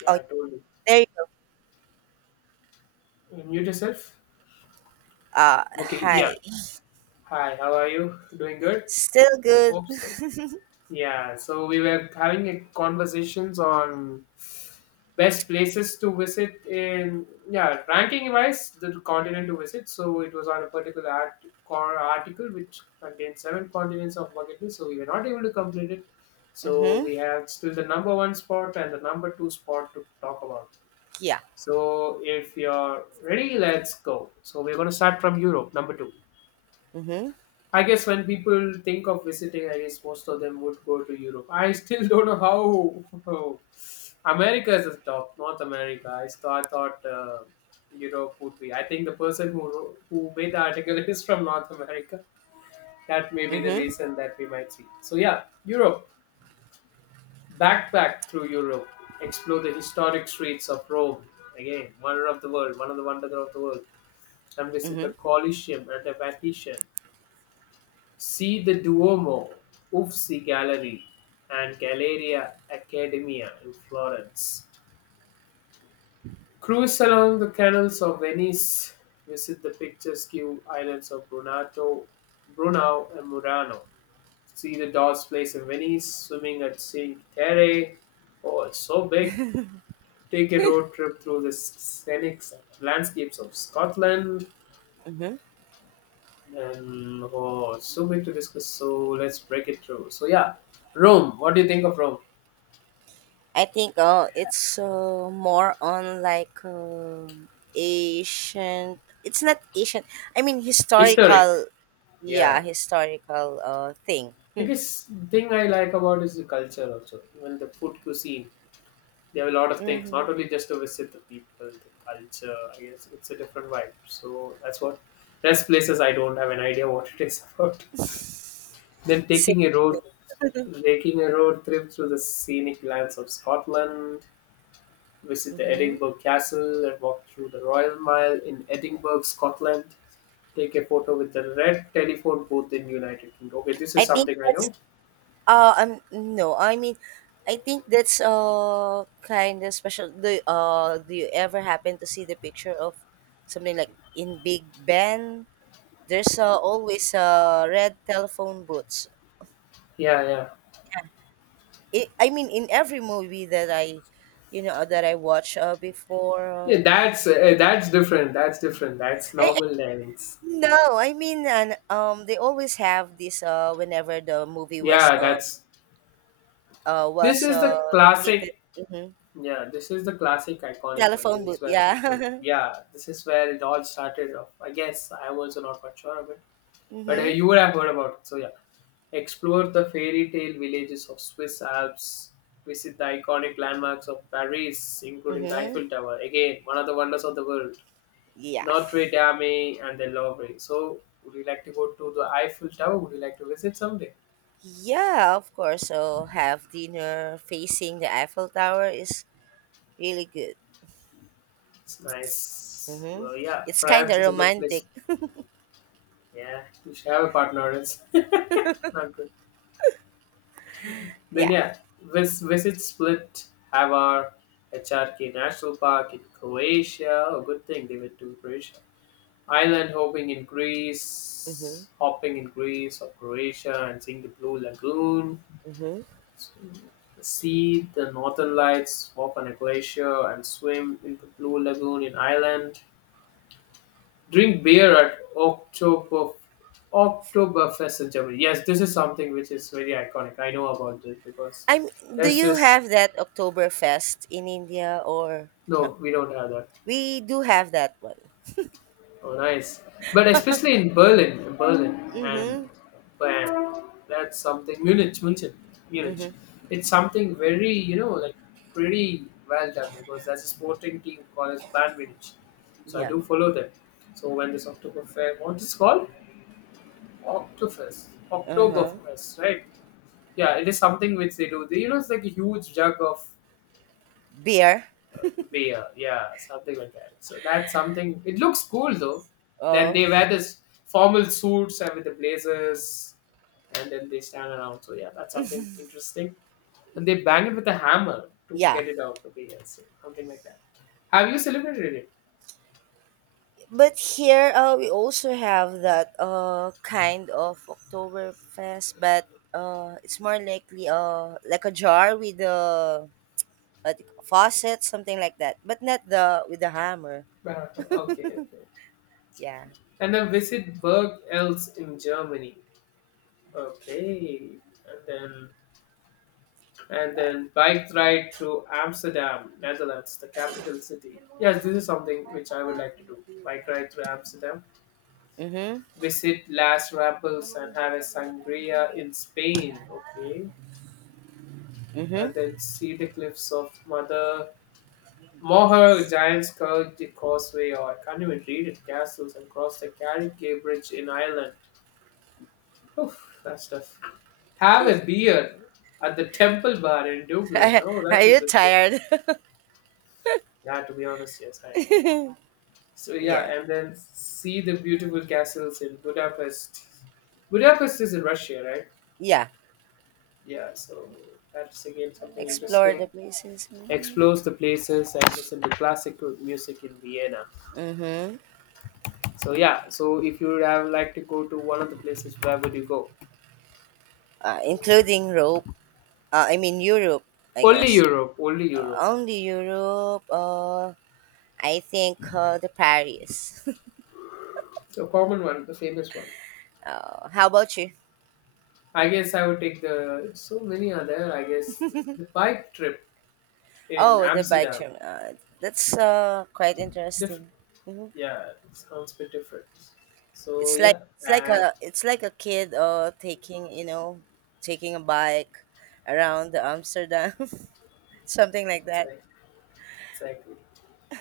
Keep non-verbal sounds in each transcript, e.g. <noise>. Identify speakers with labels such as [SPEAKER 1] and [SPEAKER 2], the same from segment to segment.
[SPEAKER 1] Yeah,
[SPEAKER 2] Oh,
[SPEAKER 1] I told you.
[SPEAKER 2] there you go.
[SPEAKER 1] Mute yourself.
[SPEAKER 2] Uh,
[SPEAKER 1] Okay, yeah.
[SPEAKER 2] Hi.
[SPEAKER 1] Hi, how are you? Doing good?
[SPEAKER 2] Still good.
[SPEAKER 1] Hope so. Yeah, so we were having a conversations on best places to visit in, yeah, ranking wise the continent to visit. So it was on a particular article which contained seven continents of bucket list. So we were not able to complete it. So
[SPEAKER 2] Mm-hmm.
[SPEAKER 1] we have still the number one spot and the number two spot to talk about.
[SPEAKER 2] Yeah.
[SPEAKER 1] So if you're ready, let's go. So we're going to start from Europe, number two.
[SPEAKER 2] Mm-hmm.
[SPEAKER 1] I guess when people think of visiting, I guess most of them would go to Europe. I still <laughs> don't know how. America is the top, North America. I thought Europe would be. I think the person who wrote, who made the article <laughs> is from North America. That may be the
[SPEAKER 2] Mm-hmm.
[SPEAKER 1] reason that we might see. So yeah, Europe. Backpack through Europe. Explore the historic streets of Rome. Again, wonder of the world, one of the wonders of the world. And visit the
[SPEAKER 2] Mm-hmm.
[SPEAKER 1] Colosseum and the Vatican. See the Duomo, Uffizi Gallery, and Galleria Accademia in Florence. Cruise along the canals of Venice, visit the picturesque islands of Brunato, Brunau and Murano. See the Doss Place in Venice, swimming at Cinque Terre. Oh, it's so big. Take a road trip through the scenic landscapes of Scotland.
[SPEAKER 2] Mm-hmm.
[SPEAKER 1] And oh, it's so big to discuss. So let's break it through. So yeah, Rome. What do you think of Rome?
[SPEAKER 2] I think it's more on like ancient. It's not ancient. I mean
[SPEAKER 1] Historic,
[SPEAKER 2] historical. Yeah,
[SPEAKER 1] yeah.
[SPEAKER 2] historical thing.
[SPEAKER 1] I
[SPEAKER 2] Hmm.
[SPEAKER 1] guess thing I like about is the culture also. Even the food cuisine, they have a lot of things.
[SPEAKER 2] Mm-hmm.
[SPEAKER 1] Not only just to visit the people, the culture. I guess it's a different vibe. So that's what. Rest places I don't have an idea what it is <laughs> about.
[SPEAKER 2] <laughs>
[SPEAKER 1] Then taking a road, Taking a road trip through the scenic lands of Scotland, visit the
[SPEAKER 2] Mm-hmm.
[SPEAKER 1] Edinburgh Castle, and walk through the Royal Mile in Edinburgh, Scotland. Take a photo with the red telephone booth in United Kingdom. Okay, this
[SPEAKER 2] I
[SPEAKER 1] is
[SPEAKER 2] think
[SPEAKER 1] something I
[SPEAKER 2] that's.
[SPEAKER 1] know.
[SPEAKER 2] No, I mean, I think that's kind of special. Do you ever happen to see the picture of something like in Big Ben? There's always red telephone booths.
[SPEAKER 1] Yeah, yeah.
[SPEAKER 2] I mean, in every movie that that I watch before.
[SPEAKER 1] Yeah, that's that's different. That's different. That's
[SPEAKER 2] I, I-
[SPEAKER 1] normal dynamics.
[SPEAKER 2] no, I mean, and they always have this whenever the movie was
[SPEAKER 1] Yeah, that's
[SPEAKER 2] uh
[SPEAKER 1] this
[SPEAKER 2] was
[SPEAKER 1] is
[SPEAKER 2] uh
[SPEAKER 1] the
[SPEAKER 2] located.
[SPEAKER 1] classic.
[SPEAKER 2] Mm-hmm.
[SPEAKER 1] Yeah, this is the classic iconic one. This
[SPEAKER 2] Telephone
[SPEAKER 1] is
[SPEAKER 2] booth,
[SPEAKER 1] where people.
[SPEAKER 2] yeah. <laughs>
[SPEAKER 1] Yeah, this is where it all started off. I guess I'm also not quite sure of it, but
[SPEAKER 2] Mm-hmm.
[SPEAKER 1] you would have heard about it. So yeah, explore the fairy tale villages of Swiss Alps. Visit the iconic landmarks of Paris, including the
[SPEAKER 2] Mm-hmm.
[SPEAKER 1] Eiffel Tower. Again, one of the wonders of the world.
[SPEAKER 2] Yeah.
[SPEAKER 1] Notre Dame and the Louvre. So, would you like to go to the Eiffel Tower? Would you like to visit someday?
[SPEAKER 2] Yeah, of course. So have dinner facing the Eiffel Tower is really good.
[SPEAKER 1] It's nice.
[SPEAKER 2] Mm-hmm.
[SPEAKER 1] Well, yeah,
[SPEAKER 2] It's kind of
[SPEAKER 1] France is a good place.
[SPEAKER 2] romantic. <laughs>
[SPEAKER 1] Yeah, you should have a partner. It's <laughs> not good. Then
[SPEAKER 2] Yeah.
[SPEAKER 1] yeah, visit Split, Havar, HRK National Park in Croatia. A good thing they went to Croatia. Island
[SPEAKER 2] Mm-hmm.
[SPEAKER 1] hopping in Greece or Croatia, and seeing the Blue Lagoon.
[SPEAKER 2] Mm-hmm.
[SPEAKER 1] See the northern lights, walk on a glacier, and swim in the blue lagoon in Ireland. Drink beer at Oktoberfest in Germany. Yes, this is something which is very iconic. I know about this because
[SPEAKER 2] I'm. Do
[SPEAKER 1] there's
[SPEAKER 2] you
[SPEAKER 1] this.
[SPEAKER 2] have that Oktoberfest in India or no?
[SPEAKER 1] No, we don't have that.
[SPEAKER 2] We do have that one.
[SPEAKER 1] Oh, nice. But especially in Berlin, and
[SPEAKER 2] Mm-hmm.
[SPEAKER 1] bam, that's something. Munich, Munich.
[SPEAKER 2] Mm-hmm.
[SPEAKER 1] It's something very, you know, like pretty well done because that's a sporting team called as Bayern Munich. So I
[SPEAKER 2] Yeah.
[SPEAKER 1] do follow them. So when this October Fair, what is called? Oktoberfest.
[SPEAKER 2] Uh-huh.
[SPEAKER 1] Oktoberfest, right? Yeah, it is something which they do. They, you know, it's like a huge jug of
[SPEAKER 2] Beer.
[SPEAKER 1] uh, yeah, something like that. So that's something. It looks cool though. Then
[SPEAKER 2] Oh.
[SPEAKER 1] they wear this formal suits and with the blazers, and then they stand around. So yeah, that's something interesting. And they bang it with a hammer to
[SPEAKER 2] Yeah.
[SPEAKER 1] get it out. Okay, yeah, so something like that. Have you celebrated it?
[SPEAKER 2] But here we also have that kind of Oktoberfest, but it's more likely like a jar with a faucet, something like that, but not the with the hammer.
[SPEAKER 1] Barato. Okay, okay.
[SPEAKER 2] Yeah,
[SPEAKER 1] And then visit Berg else in Germany. Okay, and then and
[SPEAKER 2] bye.
[SPEAKER 1] then bike ride through Amsterdam, Netherlands, the capital city. Yes, this is something which I would like to do. Bike ride through Amsterdam,
[SPEAKER 2] Mm-hmm.
[SPEAKER 1] visit Las Rappels and have a sangria in Spain. Okay,
[SPEAKER 2] Mm-hmm.
[SPEAKER 1] and then see the cliffs of Mother Moher, Giant's Curve, the Causeway, or I can't even read it. Castles and cross the Carrick Bridge in Ireland. Oof, that's tough. Have a beer at the Temple Bar in Dublin. Oh,
[SPEAKER 2] <laughs> Are
[SPEAKER 1] that's
[SPEAKER 2] you
[SPEAKER 1] interesting.
[SPEAKER 2] tired?
[SPEAKER 1] Yeah, to be honest, yes, I am. So yeah,
[SPEAKER 2] <laughs> Yeah.
[SPEAKER 1] and then see the beautiful castles in Budapest. Budapest is in Russia, right?
[SPEAKER 2] Yeah.
[SPEAKER 1] Yeah, so that's again something
[SPEAKER 2] Explore the
[SPEAKER 1] interesting.
[SPEAKER 2] places.
[SPEAKER 1] Explores the places and listen to classical music in Vienna.
[SPEAKER 2] Mm-hmm.
[SPEAKER 1] So yeah, so if you would have like to go to one of the places, where would you go?
[SPEAKER 2] Including Europe. I mean Europe, I
[SPEAKER 1] Only
[SPEAKER 2] guess.
[SPEAKER 1] Europe, only Europe.
[SPEAKER 2] Only Europe. I think called Paris.
[SPEAKER 1] The common one, the famous one.
[SPEAKER 2] <laughs> Oh, how about you?
[SPEAKER 1] I guess I would take the so many are there. I guess the bike trip in
[SPEAKER 2] Oh, the bike
[SPEAKER 1] Amsterdam.
[SPEAKER 2] trim. That's quite
[SPEAKER 1] The
[SPEAKER 2] interesting. Hmm.
[SPEAKER 1] yeah, it sounds a bit different. So
[SPEAKER 2] It's like
[SPEAKER 1] yeah,
[SPEAKER 2] it's like
[SPEAKER 1] and
[SPEAKER 2] a it's like a kid taking taking a bike around Amsterdam, <laughs> something like that.
[SPEAKER 1] exactly, exactly.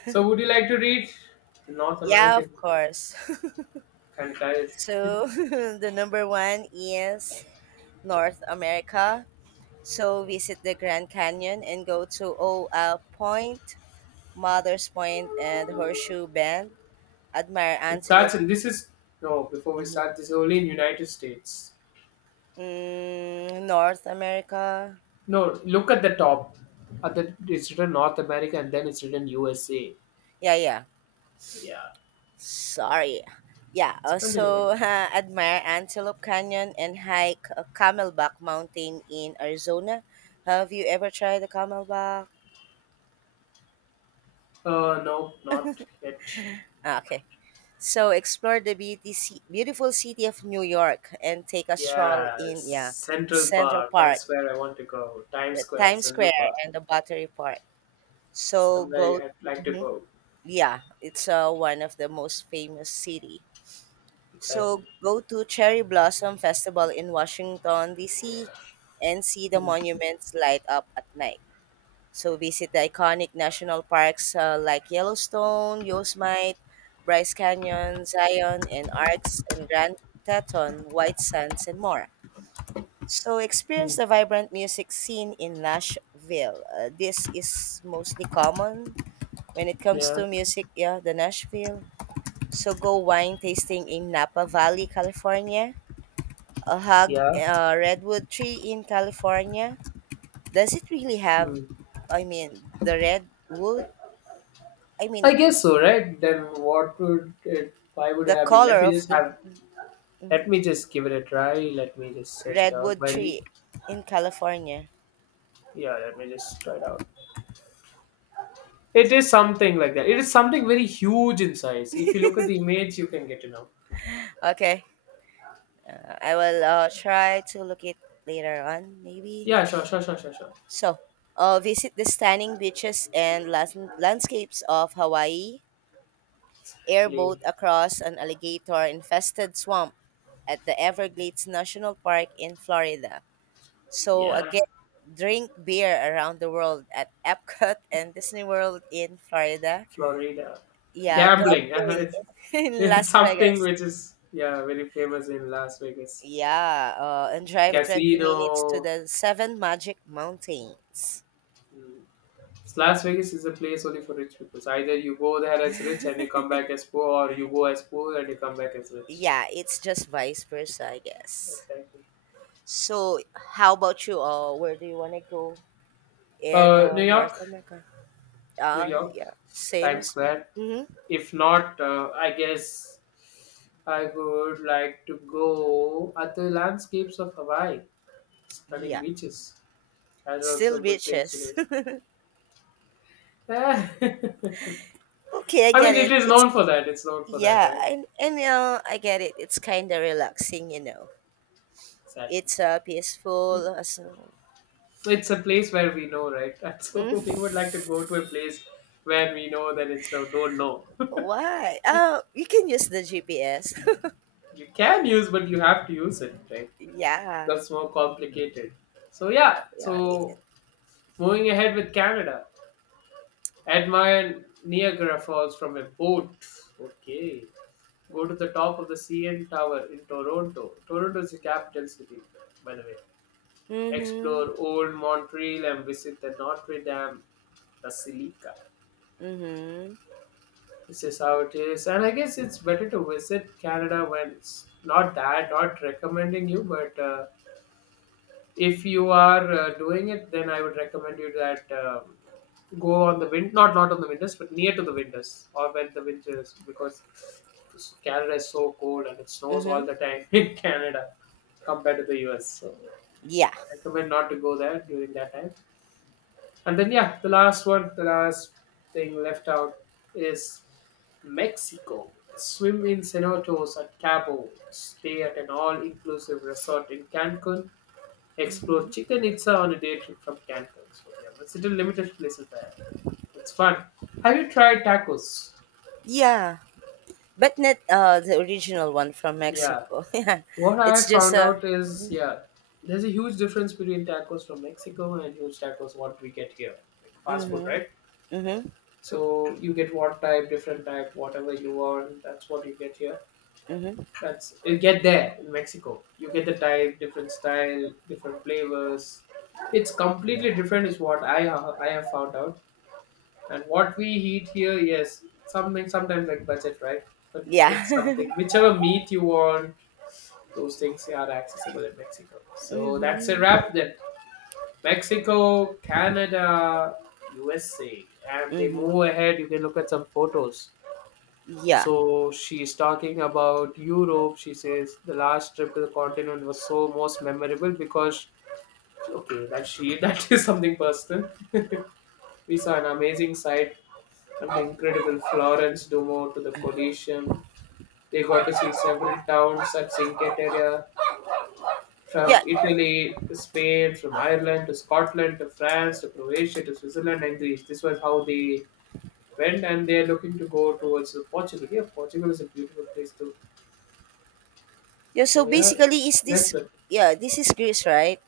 [SPEAKER 1] So would you like to read the North
[SPEAKER 2] Yeah, of
[SPEAKER 1] American
[SPEAKER 2] course. <laughs>
[SPEAKER 1] Cantada? <laughs>
[SPEAKER 2] So <laughs> the number one is North America. So visit the Grand Canyon and go to O Point, Mother's Point, and Horseshoe Bend. Admire
[SPEAKER 1] It starts
[SPEAKER 2] antelope.
[SPEAKER 1] in this is no before we
[SPEAKER 2] Mhm.
[SPEAKER 1] start this is only in United States.
[SPEAKER 2] Mm, North America.
[SPEAKER 1] No, look at the top. At the, it's written North America and then it's written USA.
[SPEAKER 2] Yeah, yeah.
[SPEAKER 1] Yeah,
[SPEAKER 2] Sorry. Yeah,
[SPEAKER 1] it's
[SPEAKER 2] also <laughs>
[SPEAKER 1] continuing.
[SPEAKER 2] admire Antelope Canyon and hike Camelback Mountain in Arizona. Have you ever tried the Camelback?
[SPEAKER 1] No, not yet.
[SPEAKER 2] Ah, okay. So explore the BTC, beautiful city of New York and take a stroll
[SPEAKER 1] Yes,
[SPEAKER 2] in, yeah,
[SPEAKER 1] Central
[SPEAKER 2] Central
[SPEAKER 1] Park.
[SPEAKER 2] Park,
[SPEAKER 1] That's where I want to go. Times
[SPEAKER 2] the
[SPEAKER 1] Square,
[SPEAKER 2] Times
[SPEAKER 1] Central
[SPEAKER 2] Square
[SPEAKER 1] Park.
[SPEAKER 2] and the Battery Park. So go,
[SPEAKER 1] Somewhere I'd like to
[SPEAKER 2] mhm.
[SPEAKER 1] go.
[SPEAKER 2] Yeah, it's one of the most famous city.
[SPEAKER 1] Exactly.
[SPEAKER 2] So go to Cherry Blossom Festival in Washington D.C. and see the
[SPEAKER 1] Mm,
[SPEAKER 2] monuments light up at night. So visit the iconic national parks like Yellowstone, Yosemite, Bryce Canyon, Zion, and Arcs, and Grand Teton, White Sands, and more. So experience
[SPEAKER 1] mm,
[SPEAKER 2] the vibrant music scene in Nashville. This is mostly common when it comes to
[SPEAKER 1] yeah,
[SPEAKER 2] music. Yeah, the Nashville, so go wine tasting in Napa Valley, California. A hug
[SPEAKER 1] yeah.
[SPEAKER 2] a redwood tree in California. Does it really have,
[SPEAKER 1] Mm.
[SPEAKER 2] I mean, the redwood? I
[SPEAKER 1] I
[SPEAKER 2] mean
[SPEAKER 1] guess so, right? Then what would it? Why would it
[SPEAKER 2] the
[SPEAKER 1] have been? Let
[SPEAKER 2] color
[SPEAKER 1] me
[SPEAKER 2] of
[SPEAKER 1] just
[SPEAKER 2] the
[SPEAKER 1] have. Let me just give it a try. Let me just search it out.
[SPEAKER 2] redwood
[SPEAKER 1] While you,
[SPEAKER 2] tree in California.
[SPEAKER 1] yeah, let me just try it out. It is something like that. It is something very huge in size. If you look at the image, you can get to know.
[SPEAKER 2] Okay. I will try to look it later on maybe.
[SPEAKER 1] Yeah, sure, sure, sure, sure, sure.
[SPEAKER 2] So, visit the stunning beaches and landscapes of Hawaii airboat
[SPEAKER 1] Exactly.
[SPEAKER 2] across an alligator infested swamp at the Everglades National Park in Florida. So
[SPEAKER 1] Yeah,
[SPEAKER 2] again, drink beer around the world at Epcot <laughs> and Disney World in Florida.
[SPEAKER 1] Florida.
[SPEAKER 2] Yeah,
[SPEAKER 1] Gambling. <laughs> I
[SPEAKER 2] gambling <laughs> in
[SPEAKER 1] it's
[SPEAKER 2] Las
[SPEAKER 1] something
[SPEAKER 2] Vegas.
[SPEAKER 1] which is yeah very famous in Las Vegas.
[SPEAKER 2] Yeah, and drive 20 minutes to
[SPEAKER 1] Casino.
[SPEAKER 2] the Seven Magic Mountains.
[SPEAKER 1] Hmm. Las Vegas is a place only for rich people. So either you go there as rich and you come back as poor, or you go as poor and you come back as rich.
[SPEAKER 2] Yeah, it's just vice versa, I guess.
[SPEAKER 1] Exactly.
[SPEAKER 2] So, how about you? Where do you want to go in
[SPEAKER 1] New
[SPEAKER 2] North
[SPEAKER 1] York,
[SPEAKER 2] America?
[SPEAKER 1] New
[SPEAKER 2] Ah,
[SPEAKER 1] York,
[SPEAKER 2] yeah. Same
[SPEAKER 1] Times
[SPEAKER 2] as me.
[SPEAKER 1] Square.
[SPEAKER 2] Mm-hmm.
[SPEAKER 1] If not, I guess I would like to go at the landscapes of Hawaii, stunning
[SPEAKER 2] Yeah.
[SPEAKER 1] beaches. That are
[SPEAKER 2] Still
[SPEAKER 1] also good things to
[SPEAKER 2] bitches.
[SPEAKER 1] do. <laughs> I mean,
[SPEAKER 2] <laughs> Okay, I get
[SPEAKER 1] it
[SPEAKER 2] it.
[SPEAKER 1] is
[SPEAKER 2] It's,
[SPEAKER 1] known for that. It's known for that,
[SPEAKER 2] yeah,
[SPEAKER 1] right?
[SPEAKER 2] and I get it. It's kind of relaxing.
[SPEAKER 1] Exactly.
[SPEAKER 2] It's peaceful. So,
[SPEAKER 1] It's a place where we know, right? <laughs> And so we
[SPEAKER 2] mm.
[SPEAKER 1] would like to go to a place where we know that it's no, don't know.
[SPEAKER 2] Why? Oh, you can use the GPS.
[SPEAKER 1] <laughs> you can use, but you have to use it, right?
[SPEAKER 2] <laughs> Yeah.
[SPEAKER 1] That's more complicated. So yeah.
[SPEAKER 2] Yeah.
[SPEAKER 1] So moving ahead with Canada, admire Niagara Falls from a boat. Okay. Go to the top of the CN Tower in Toronto. Toronto is the capital city, by the way.
[SPEAKER 2] Mhm.
[SPEAKER 1] Explore Old Montreal and visit the Notre Dame Basilica.
[SPEAKER 2] Mhm.
[SPEAKER 1] This is how it is. And I guess it's better to visit Canada when it's not that, not recommending you, but if you are doing it, then I would recommend you that go on the wind, not on the winters, but near to the winters or when the winter is, because Canada is so cold and it snows all
[SPEAKER 2] Mhm.
[SPEAKER 1] the time <laughs> in Canada compared to the US. So
[SPEAKER 2] Yeah.
[SPEAKER 1] recommend not to go there during that time. And then, yeah, the last one, the last thing left out is Mexico. Swim in cenotes at Cabo. Stay at an all inclusive resort in Cancun. Explore
[SPEAKER 2] Mhm.
[SPEAKER 1] Chichen Itza on a day trip from Cancun. So, yeah, but still limited places there. It's fun. Have you tried tacos?
[SPEAKER 2] Yeah, but not the original one from
[SPEAKER 1] Yeah.
[SPEAKER 2] Mexico. <laughs> Yeah,
[SPEAKER 1] What I
[SPEAKER 2] it's just
[SPEAKER 1] found
[SPEAKER 2] a.
[SPEAKER 1] out is,
[SPEAKER 2] Mhm.
[SPEAKER 1] yeah, there's a huge difference between tacos from Mexico and huge tacos what we get here. Like fast food,
[SPEAKER 2] Mhm.
[SPEAKER 1] right?
[SPEAKER 2] Mhm.
[SPEAKER 1] So you get what type, different type, whatever you want. That's what you get here.
[SPEAKER 2] Mm-hmm.
[SPEAKER 1] That's you get there in Mexico. You get the type, different style, different flavors. It's completely different, is what I have found out. And what we eat here, yes, something sometimes like budget, right? But it's
[SPEAKER 2] Yeah.
[SPEAKER 1] something
[SPEAKER 2] <laughs>
[SPEAKER 1] whichever meat you want, those things are accessible in Mexico. So that's a
[SPEAKER 2] Mm-hmm.
[SPEAKER 1] wrap then. Mexico, Canada, USA, and they
[SPEAKER 2] Mm-hmm.
[SPEAKER 1] move ahead. You can look at some photos.
[SPEAKER 2] Yeah.
[SPEAKER 1] So she's talking about Europe. She says the last trip to the continent was so most memorable because okay, that she <laughs> that is something personal. <laughs> We saw an amazing sight from the incredible Florence Duomo to the Colosseum. They got to see several towns at Cinque Terre, from
[SPEAKER 2] Yeah.
[SPEAKER 1] Italy to Spain, from Ireland to Scotland to France to Croatia to Switzerland and Greece. This was how they went, and they are looking to go towards the Portugal. Yeah, Portugal is a beautiful place too.
[SPEAKER 2] Yeah. So
[SPEAKER 1] So yeah,
[SPEAKER 2] basically, is
[SPEAKER 1] let's
[SPEAKER 2] this?
[SPEAKER 1] look.
[SPEAKER 2] Yeah, this is Greece, right?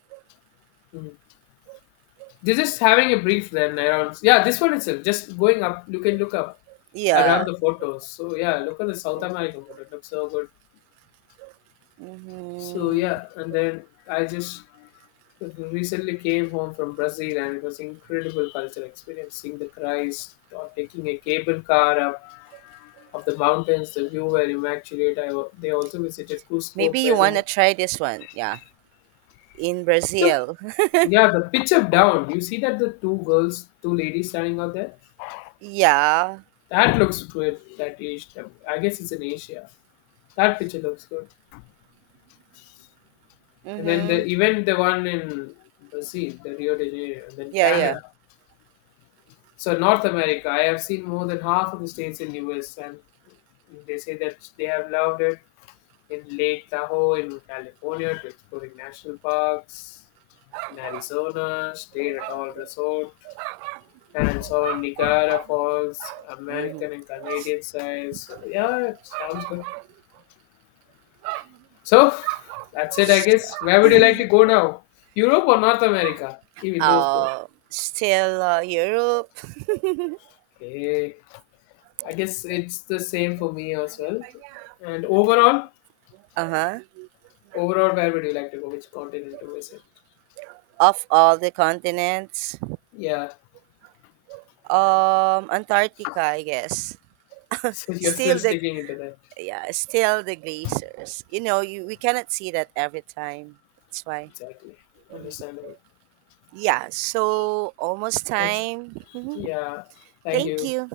[SPEAKER 1] Mm. They're just having a brief then around. Yeah, this one itself. Just going up, you can look up around
[SPEAKER 2] Yeah.
[SPEAKER 1] the photos. So yeah, look at the South American photo. It looks so good. So
[SPEAKER 2] Mm-hmm.
[SPEAKER 1] yeah, and then I just recently came home from Brazil, and it was incredible culture experience. Seeing the Christ or taking a cable car up of the mountains, the view were immaculate. They also visited
[SPEAKER 2] Maybe
[SPEAKER 1] Cusco,
[SPEAKER 2] you wanna
[SPEAKER 1] Peru.
[SPEAKER 2] try this one. Yeah. In
[SPEAKER 1] The,
[SPEAKER 2] Brazil.
[SPEAKER 1] yeah, the pitch up down. You see that the two girls, two ladies standing out there.
[SPEAKER 2] <laughs> Yeah.
[SPEAKER 1] That looks good. That age, I guess it's in Asia. That picture looks good. And then
[SPEAKER 2] Mm-hmm.
[SPEAKER 1] the even the one in Brazil, the Rio de Janeiro, and then
[SPEAKER 2] Yeah. Yeah.
[SPEAKER 1] Canada. So North America, I have seen more than half of the states in US, and they say that they have loved it in Lake Tahoe in California to exploring national parks in Arizona, stayed at all resort, and saw Niagara Falls,
[SPEAKER 2] Mm-hmm.
[SPEAKER 1] American and Canadian size. So yeah, it sounds good. So that's it, I guess. Where would you like to go now? Europe or North America? Even those both.
[SPEAKER 2] Still Europe. <laughs>
[SPEAKER 1] Okay. I guess it's the same for me as well. And overall,
[SPEAKER 2] Uh huh.
[SPEAKER 1] overall, where would you like to go? Which continent to visit?
[SPEAKER 2] Of all the continents,
[SPEAKER 1] Yeah. <laughs>
[SPEAKER 2] Antarctica, I guess. <laughs>
[SPEAKER 1] So you're still
[SPEAKER 2] still the
[SPEAKER 1] sticking into that.
[SPEAKER 2] Yeah, still the Glazers. You know, you we cannot see that every time. That's why.
[SPEAKER 1] Exactly. Understandable.
[SPEAKER 2] Yeah, so almost
[SPEAKER 1] That's
[SPEAKER 2] time. <laughs> Mhm.
[SPEAKER 1] yeah. Thank
[SPEAKER 2] Thank
[SPEAKER 1] you.
[SPEAKER 2] you.